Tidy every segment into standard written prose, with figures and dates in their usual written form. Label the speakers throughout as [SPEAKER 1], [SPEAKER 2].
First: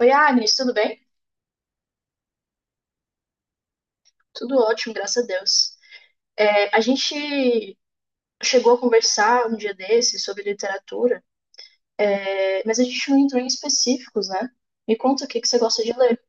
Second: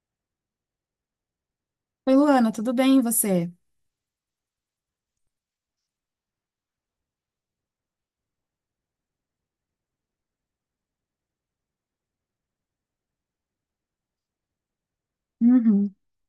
[SPEAKER 1] Oi, Agnes, tudo bem?
[SPEAKER 2] Oi, Luana, tudo bem, e você?
[SPEAKER 1] Tudo ótimo, graças a Deus. É, a gente chegou a conversar um dia desses sobre literatura, é, mas a gente não entrou em específicos, né? Me conta o que que você gosta de
[SPEAKER 2] Uhum.
[SPEAKER 1] ler.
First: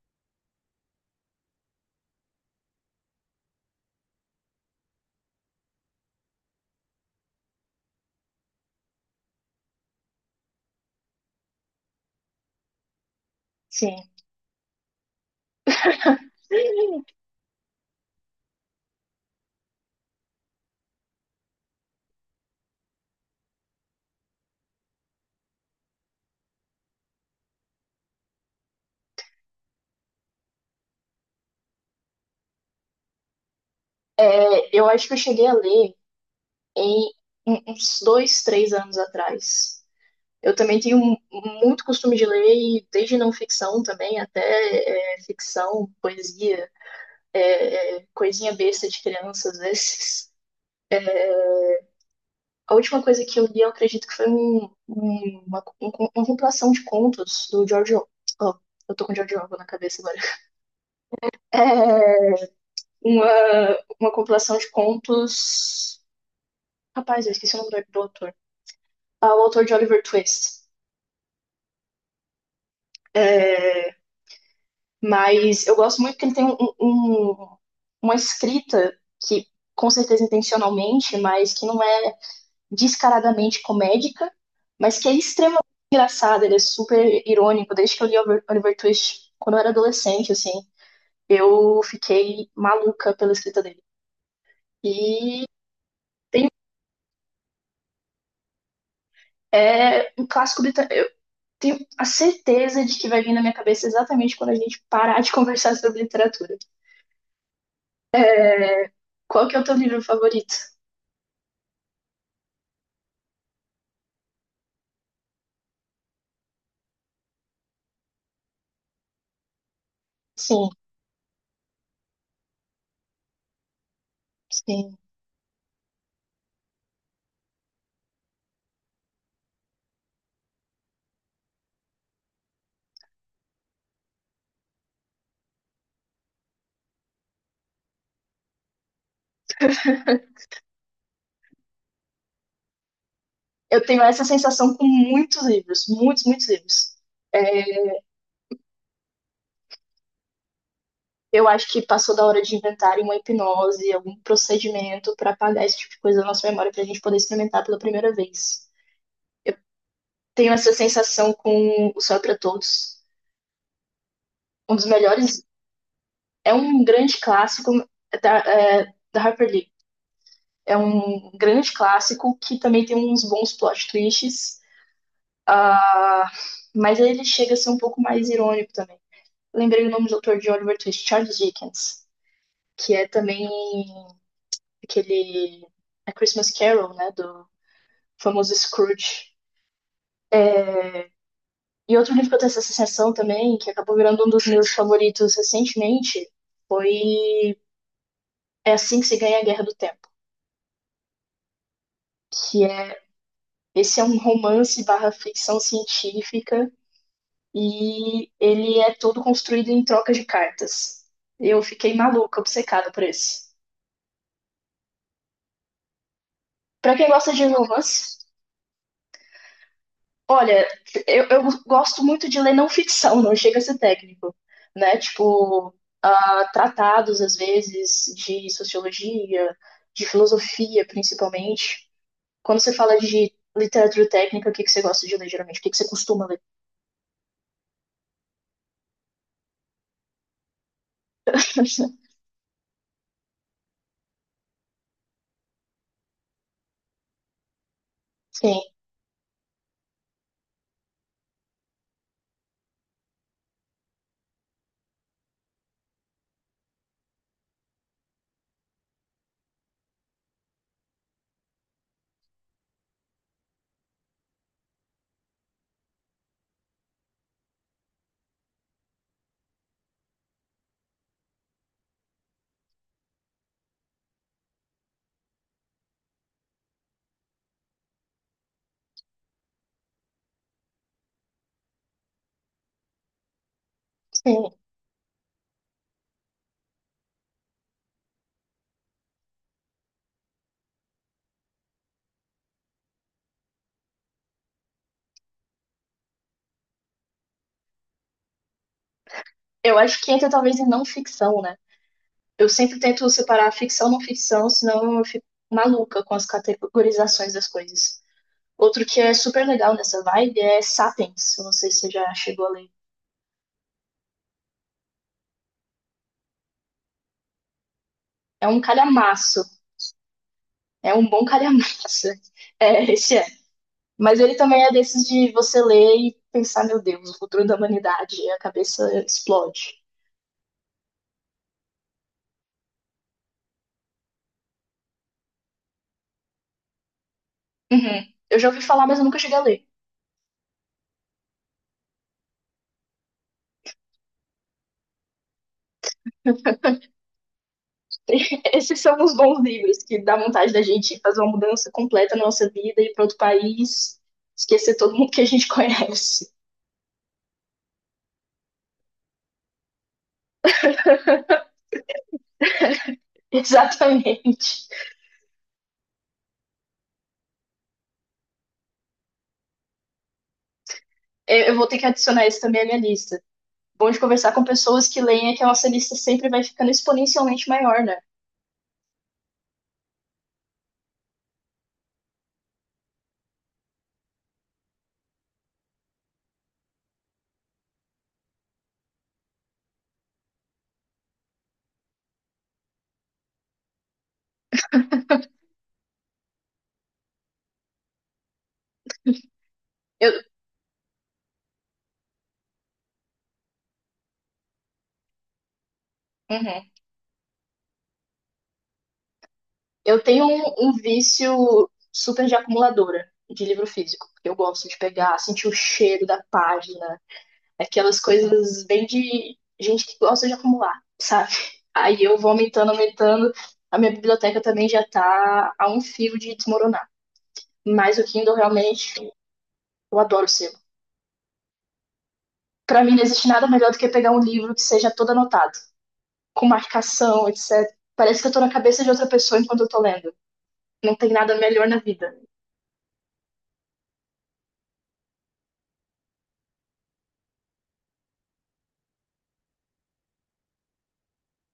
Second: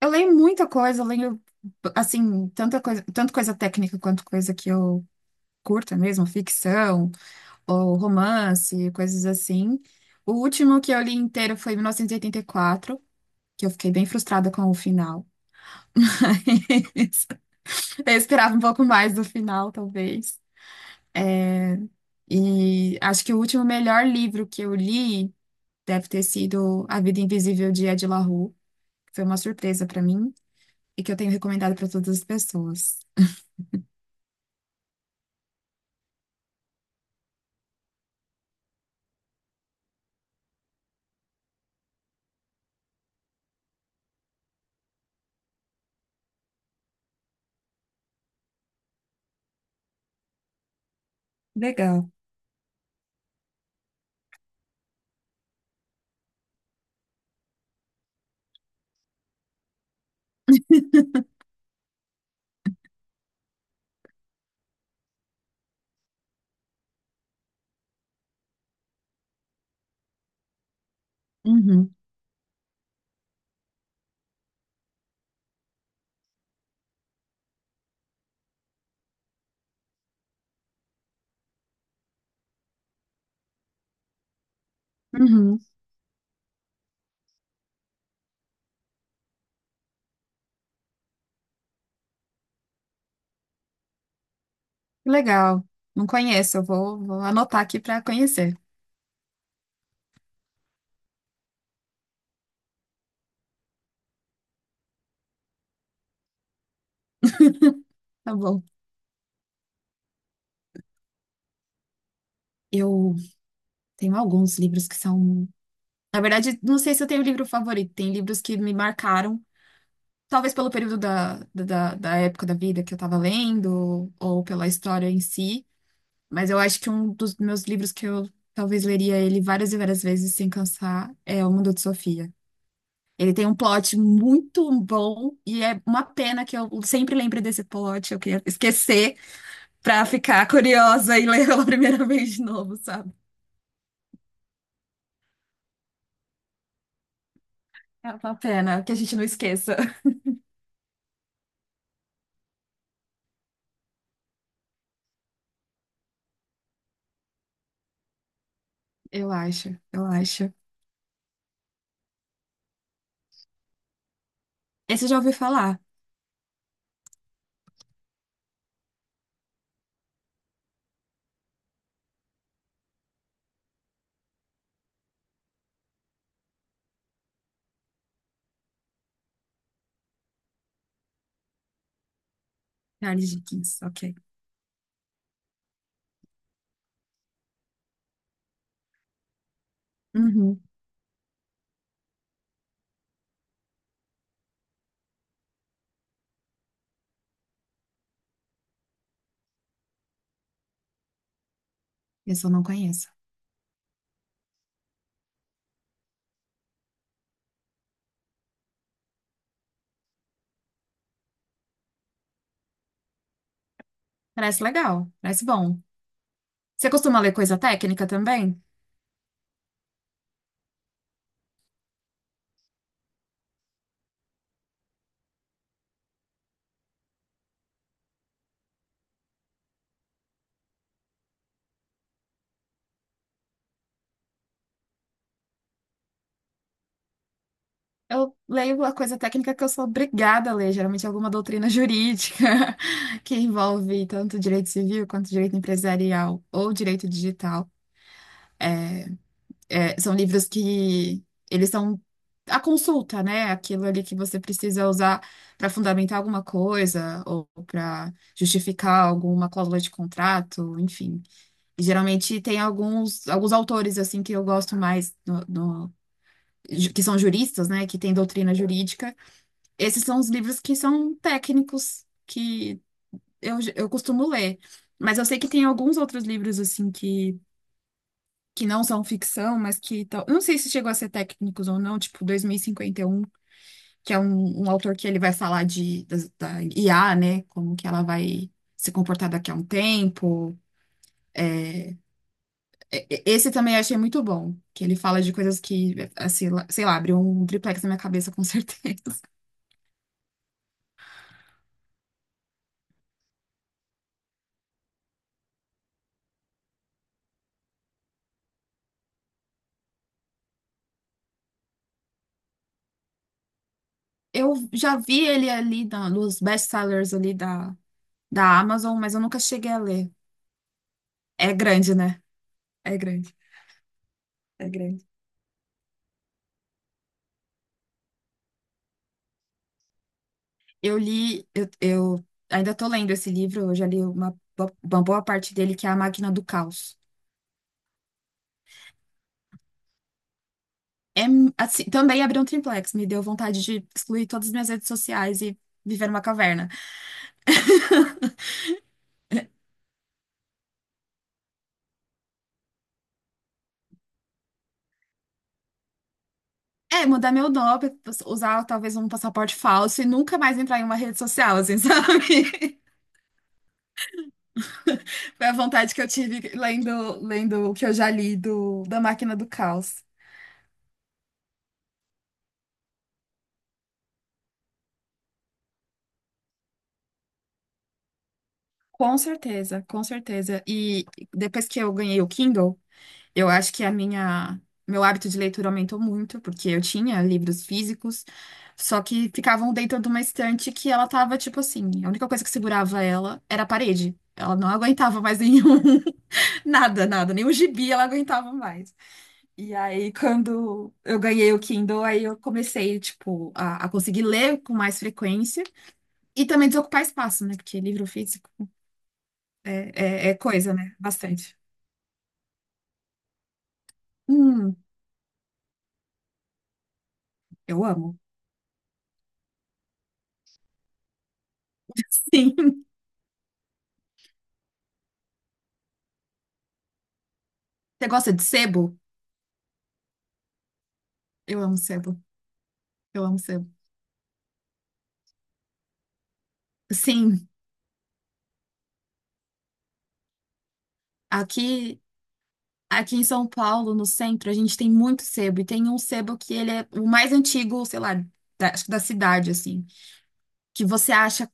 [SPEAKER 2] Eu leio muita coisa, eu leio, assim, tanta coisa, tanto coisa técnica quanto coisa que eu curto mesmo, ficção, ou romance, coisas assim. O último que eu li inteiro foi 1984, que eu fiquei
[SPEAKER 1] Sim.
[SPEAKER 2] bem frustrada com o final. Eu esperava um pouco mais do final, talvez. E acho que o último melhor livro que eu li deve ter sido A Vida Invisível de Ed La Rue. Foi uma surpresa para mim e que eu tenho recomendado para todas as pessoas.
[SPEAKER 1] É, eu acho que eu cheguei a ler em uns dois, três anos atrás. Eu também tenho muito costume de ler, e desde não ficção também, até é, ficção, poesia, é, é, coisinha besta de criança às vezes.
[SPEAKER 2] Legal.
[SPEAKER 1] A última coisa que eu li, eu acredito que foi uma compilação de contos do George Orwell. Oh, eu tô com George Orwell na cabeça agora. É uma compilação de contos. Rapaz, eu esqueci o nome do autor. Ah, o autor de Oliver Twist.
[SPEAKER 2] Uhum,
[SPEAKER 1] Mas eu gosto muito que ele tem um, uma escrita que, com certeza intencionalmente, mas que não é descaradamente comédica, mas que é
[SPEAKER 2] uhum.
[SPEAKER 1] extremamente engraçado, ele é super irônico. Desde que eu li Oliver, Oliver Twist quando eu era adolescente, assim, eu fiquei maluca pela escrita dele. E
[SPEAKER 2] Legal. Não
[SPEAKER 1] tem,
[SPEAKER 2] conheço, eu vou, anotar aqui para conhecer.
[SPEAKER 1] é um clássico britânico. Eu tenho a certeza de que vai vir na minha cabeça exatamente quando a gente parar de conversar sobre literatura.
[SPEAKER 2] Tá bom.
[SPEAKER 1] Qual que é o teu livro favorito?
[SPEAKER 2] Eu tenho alguns livros que são. Na verdade, não sei se eu tenho livro favorito. Tem livros que me marcaram, talvez
[SPEAKER 1] Sim,
[SPEAKER 2] pelo período da época da vida que eu estava lendo, ou pela
[SPEAKER 1] sim.
[SPEAKER 2] história em si. Mas eu acho que um dos meus livros que eu talvez leria ele várias e várias vezes sem cansar é O Mundo de Sofia. Ele tem um plot muito bom e é uma pena que eu sempre lembre desse plot. Eu queria esquecer pra ficar curiosa e ler pela primeira vez de novo, sabe?
[SPEAKER 1] Eu tenho essa sensação com muitos livros, muitos, muitos livros.
[SPEAKER 2] É uma pena que a gente não esqueça.
[SPEAKER 1] Eu acho que passou da hora de inventarem uma hipnose, algum procedimento para apagar esse tipo de coisa da nossa memória para a gente poder experimentar pela primeira vez.
[SPEAKER 2] Eu acho, eu acho.
[SPEAKER 1] Tenho essa sensação com O Céu é para Todos. Um dos
[SPEAKER 2] Esse eu já ouvi
[SPEAKER 1] melhores.
[SPEAKER 2] falar.
[SPEAKER 1] É um grande clássico é, da Harper Lee. É um grande clássico que também tem uns bons plot twists. Ah, mas ele chega a ser um pouco mais irônico também. Lembrei o nome do autor de Oliver Twist, Charles Dickens, que é
[SPEAKER 2] Charles
[SPEAKER 1] também
[SPEAKER 2] Dickens, ok.
[SPEAKER 1] aquele A Christmas Carol, né, do famoso Scrooge.
[SPEAKER 2] Uhum.
[SPEAKER 1] E outro livro que eu tenho essa associação também, que acabou virando um dos meus favoritos recentemente, foi É Assim que se ganha a Guerra do Tempo.
[SPEAKER 2] Esse eu não
[SPEAKER 1] Que é,
[SPEAKER 2] conheço.
[SPEAKER 1] esse é um romance barra ficção científica e ele é todo construído em troca de cartas. Eu fiquei maluca, obcecada por esse.
[SPEAKER 2] Parece legal, parece bom. Você
[SPEAKER 1] Pra quem
[SPEAKER 2] costuma ler
[SPEAKER 1] gosta de
[SPEAKER 2] coisa técnica
[SPEAKER 1] romance,
[SPEAKER 2] também?
[SPEAKER 1] olha, eu gosto muito de ler não ficção, não chega a ser técnico, né? Tipo, ah, tratados, às vezes, de sociologia, de filosofia, principalmente. Quando você fala de literatura técnica, o que que você gosta de ler, geralmente? O que que você costuma ler?
[SPEAKER 2] Eu leio a coisa técnica que eu sou obrigada a ler, geralmente é alguma doutrina jurídica que envolve tanto direito civil quanto direito empresarial ou direito digital.
[SPEAKER 1] Sim,
[SPEAKER 2] É, são livros que eles são a consulta, né? Aquilo ali que você precisa usar para fundamentar alguma coisa ou para justificar alguma cláusula de contrato, enfim. E, geralmente tem alguns autores assim que eu gosto mais que são juristas, né? Que têm doutrina jurídica. Esses são os livros que são técnicos, que eu costumo ler. Mas eu sei que tem alguns outros livros, assim, que não são ficção, mas que tal. Eu Não sei se chegou a ser técnicos ou não, tipo dois mil e cinquenta e um, que é
[SPEAKER 1] sim.
[SPEAKER 2] um autor que ele vai falar da IA, né? Como que ela vai se comportar daqui a um tempo. Esse também eu achei muito bom, que ele fala de coisas que, assim, lá- sei lá, abriu um triplex na minha cabeça, com certeza.
[SPEAKER 1] Eu acho que entra talvez em não ficção, né? Eu sempre tento separar ficção e não ficção, senão eu fico maluca com as categorizações das coisas. Outro que é super legal nessa vibe é Sapiens. Eu não sei se você já chegou a ler.
[SPEAKER 2] Eu já vi ele ali nos best-sellers ali da
[SPEAKER 1] É
[SPEAKER 2] da
[SPEAKER 1] um
[SPEAKER 2] Amazon, mas eu nunca
[SPEAKER 1] calhamaço.
[SPEAKER 2] cheguei a ler.
[SPEAKER 1] É um bom
[SPEAKER 2] É grande,
[SPEAKER 1] calhamaço.
[SPEAKER 2] né?
[SPEAKER 1] É,
[SPEAKER 2] É
[SPEAKER 1] esse é.
[SPEAKER 2] grande,
[SPEAKER 1] Mas ele também
[SPEAKER 2] é
[SPEAKER 1] é
[SPEAKER 2] grande.
[SPEAKER 1] desses de você ler e pensar, meu Deus, o futuro da humanidade, e a cabeça explode.
[SPEAKER 2] Eu ainda tô lendo esse livro, eu já li uma boa parte dele, que é A Máquina do Caos.
[SPEAKER 1] Uhum. Eu já ouvi falar, mas eu nunca cheguei a ler.
[SPEAKER 2] É, assim, também abriu um triplex, me deu vontade de excluir todas as minhas redes sociais e viver numa caverna.
[SPEAKER 1] Esses são os bons livros que dá vontade da gente fazer uma mudança completa na nossa vida ir para outro país, esquecer todo mundo que a gente conhece.
[SPEAKER 2] É, mudar meu nome, usar talvez um passaporte falso e nunca mais entrar em uma rede social, assim, sabe?
[SPEAKER 1] Exatamente.
[SPEAKER 2] Foi a vontade que eu tive lendo o que eu já li da Máquina do Caos.
[SPEAKER 1] Eu vou ter que adicionar esse também à minha lista. Bom de conversar com pessoas que leem é que a nossa lista sempre vai ficando exponencialmente maior, né?
[SPEAKER 2] Com certeza, com certeza. E depois que eu ganhei o Kindle, eu acho que a minha meu hábito de leitura aumentou muito, porque eu tinha livros físicos, só que ficavam dentro de uma estante que ela tava tipo assim, a única coisa que segurava ela era a parede. Ela não aguentava mais nenhum, nada, nada, nem o gibi ela aguentava mais. E aí,
[SPEAKER 1] Eu,
[SPEAKER 2] quando eu ganhei o Kindle, aí eu comecei, tipo, a conseguir ler com mais frequência e
[SPEAKER 1] Uhum.
[SPEAKER 2] também desocupar espaço, né? Porque livro físico.
[SPEAKER 1] Eu tenho
[SPEAKER 2] É
[SPEAKER 1] um
[SPEAKER 2] coisa, né? Bastante.
[SPEAKER 1] vício super de acumuladora de livro físico. Eu gosto
[SPEAKER 2] Hum,
[SPEAKER 1] de pegar, sentir o cheiro da página,
[SPEAKER 2] eu
[SPEAKER 1] aquelas
[SPEAKER 2] amo.
[SPEAKER 1] coisas bem de gente que gosta de acumular, sabe? Aí eu vou aumentando,
[SPEAKER 2] Sim.
[SPEAKER 1] aumentando. A minha biblioteca também já tá a um fio de desmoronar. Mas o
[SPEAKER 2] Você gosta
[SPEAKER 1] Kindle
[SPEAKER 2] de
[SPEAKER 1] realmente,
[SPEAKER 2] sebo?
[SPEAKER 1] eu adoro o selo.
[SPEAKER 2] Eu amo sebo.
[SPEAKER 1] Pra mim não
[SPEAKER 2] Eu
[SPEAKER 1] existe
[SPEAKER 2] amo
[SPEAKER 1] nada
[SPEAKER 2] sebo.
[SPEAKER 1] melhor do que pegar um livro que seja todo anotado, com marcação,
[SPEAKER 2] Sim,
[SPEAKER 1] etc. Parece que eu tô na cabeça de outra pessoa enquanto eu tô lendo. Não tem nada melhor na
[SPEAKER 2] aqui,
[SPEAKER 1] vida.
[SPEAKER 2] aqui em São Paulo, no centro, a gente tem muito sebo. E tem um sebo que ele é o mais antigo, sei lá, acho que da cidade, assim. Que você acha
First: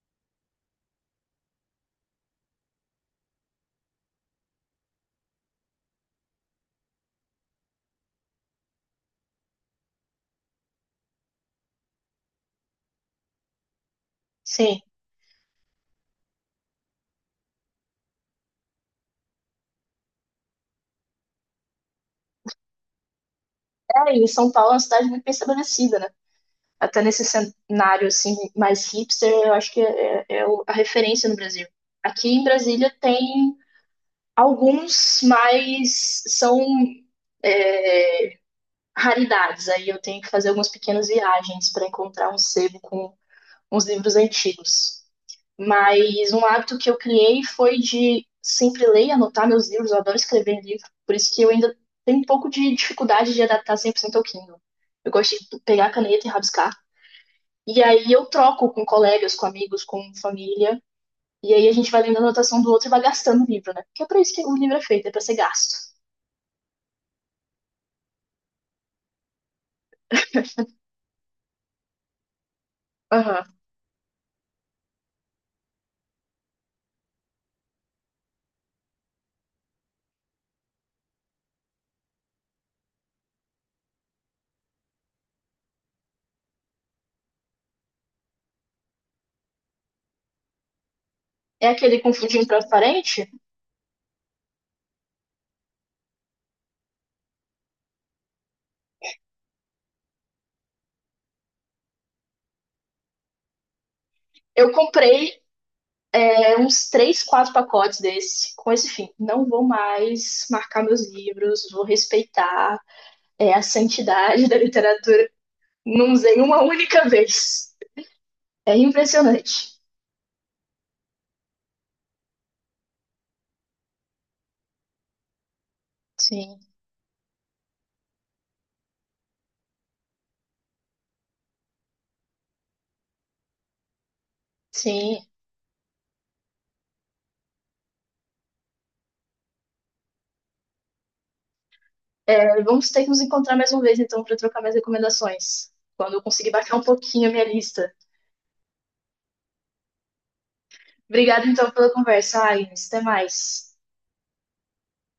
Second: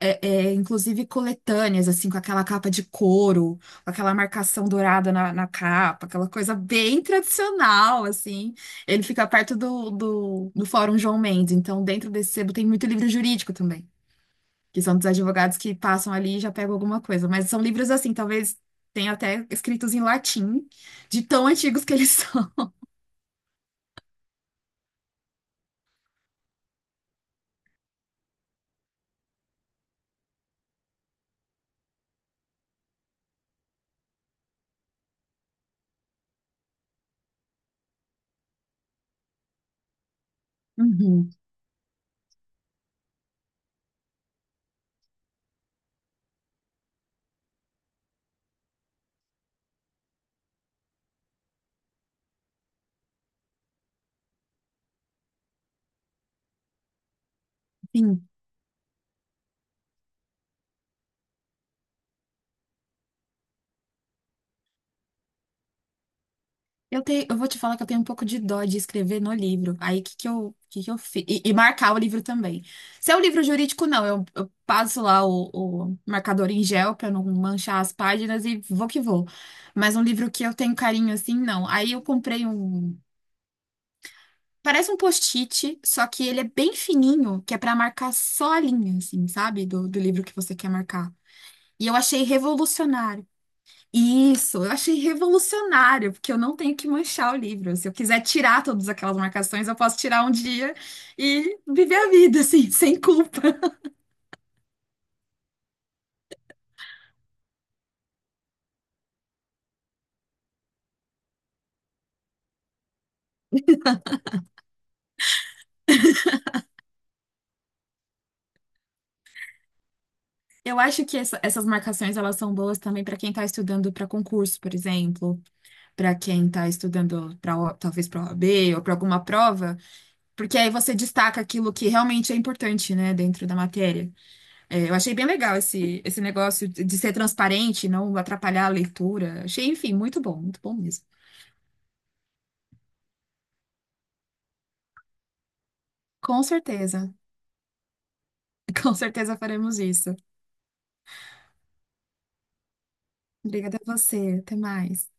[SPEAKER 2] inclusive coletâneas, assim, com aquela capa de couro, com aquela marcação dourada na capa, aquela coisa bem tradicional, assim. Ele fica perto do Fórum João Mendes, então dentro desse sebo tem muito livro jurídico também,
[SPEAKER 1] Sim.
[SPEAKER 2] que são dos advogados que passam ali e já pegam alguma coisa. Mas são livros assim, talvez tenha até escritos em latim, de tão antigos que eles são.
[SPEAKER 1] É, e São Paulo é uma cidade muito bem estabelecida, né? Até nesse cenário assim mais hipster, eu acho que é, a referência no Brasil. Aqui em Brasília tem alguns, mas são raridades. Aí eu tenho que fazer algumas pequenas
[SPEAKER 2] Uhum,
[SPEAKER 1] viagens para encontrar um sebo com uns livros antigos. Mas um hábito que eu criei foi de sempre ler e anotar meus livros. Eu adoro escrever livro, por isso que eu ainda tenho um pouco de dificuldade de adaptar 100% ao Kindle. Eu gosto de pegar a caneta e rabiscar. E aí eu
[SPEAKER 2] sim.
[SPEAKER 1] troco com colegas, com amigos, com família. E aí a gente vai lendo a anotação do outro e vai gastando o livro, né? Porque é pra isso que o livro é feito, é pra ser gasto.
[SPEAKER 2] Eu tenho, eu vou te falar que eu tenho um pouco de dó de escrever no livro. Aí, o que que eu fiz? E marcar o livro também. Se é um livro
[SPEAKER 1] Aham.
[SPEAKER 2] jurídico, não. Eu passo lá o marcador em gel pra não manchar as páginas e vou que vou. Mas um livro que eu tenho carinho assim, não. Aí eu comprei um. Parece um post-it, só que ele é bem fininho, que é pra marcar só a linha, assim, sabe? Do livro que você quer marcar.
[SPEAKER 1] É
[SPEAKER 2] E eu
[SPEAKER 1] aquele com
[SPEAKER 2] achei
[SPEAKER 1] fundinho
[SPEAKER 2] revolucionário.
[SPEAKER 1] transparente.
[SPEAKER 2] Isso, eu achei revolucionário, porque eu não tenho que manchar o livro. Se eu quiser tirar todas aquelas marcações, eu posso tirar um dia e viver a vida, assim, sem culpa.
[SPEAKER 1] Eu comprei é, uns três, quatro pacotes desse, com esse fim. Não vou mais marcar meus livros, vou respeitar é, a santidade da literatura. Não usei uma única vez. É impressionante.
[SPEAKER 2] Eu acho que essas marcações, elas são boas também para quem está estudando para concurso, por exemplo, para quem
[SPEAKER 1] Sim.
[SPEAKER 2] está estudando para talvez para o OAB ou para alguma prova, porque aí você destaca aquilo que realmente é importante, né, dentro da matéria. É, eu achei
[SPEAKER 1] Sim,
[SPEAKER 2] bem legal esse negócio de ser transparente, não atrapalhar a leitura. Achei, enfim, muito bom mesmo.
[SPEAKER 1] vamos ter que nos encontrar mais uma vez, então, para trocar mais recomendações. Quando eu
[SPEAKER 2] Com
[SPEAKER 1] conseguir baixar um
[SPEAKER 2] certeza.
[SPEAKER 1] pouquinho a minha lista.
[SPEAKER 2] Com certeza faremos isso.
[SPEAKER 1] Obrigada, então, pela conversa, Agnes. Até mais.
[SPEAKER 2] Obrigada a você. Até mais.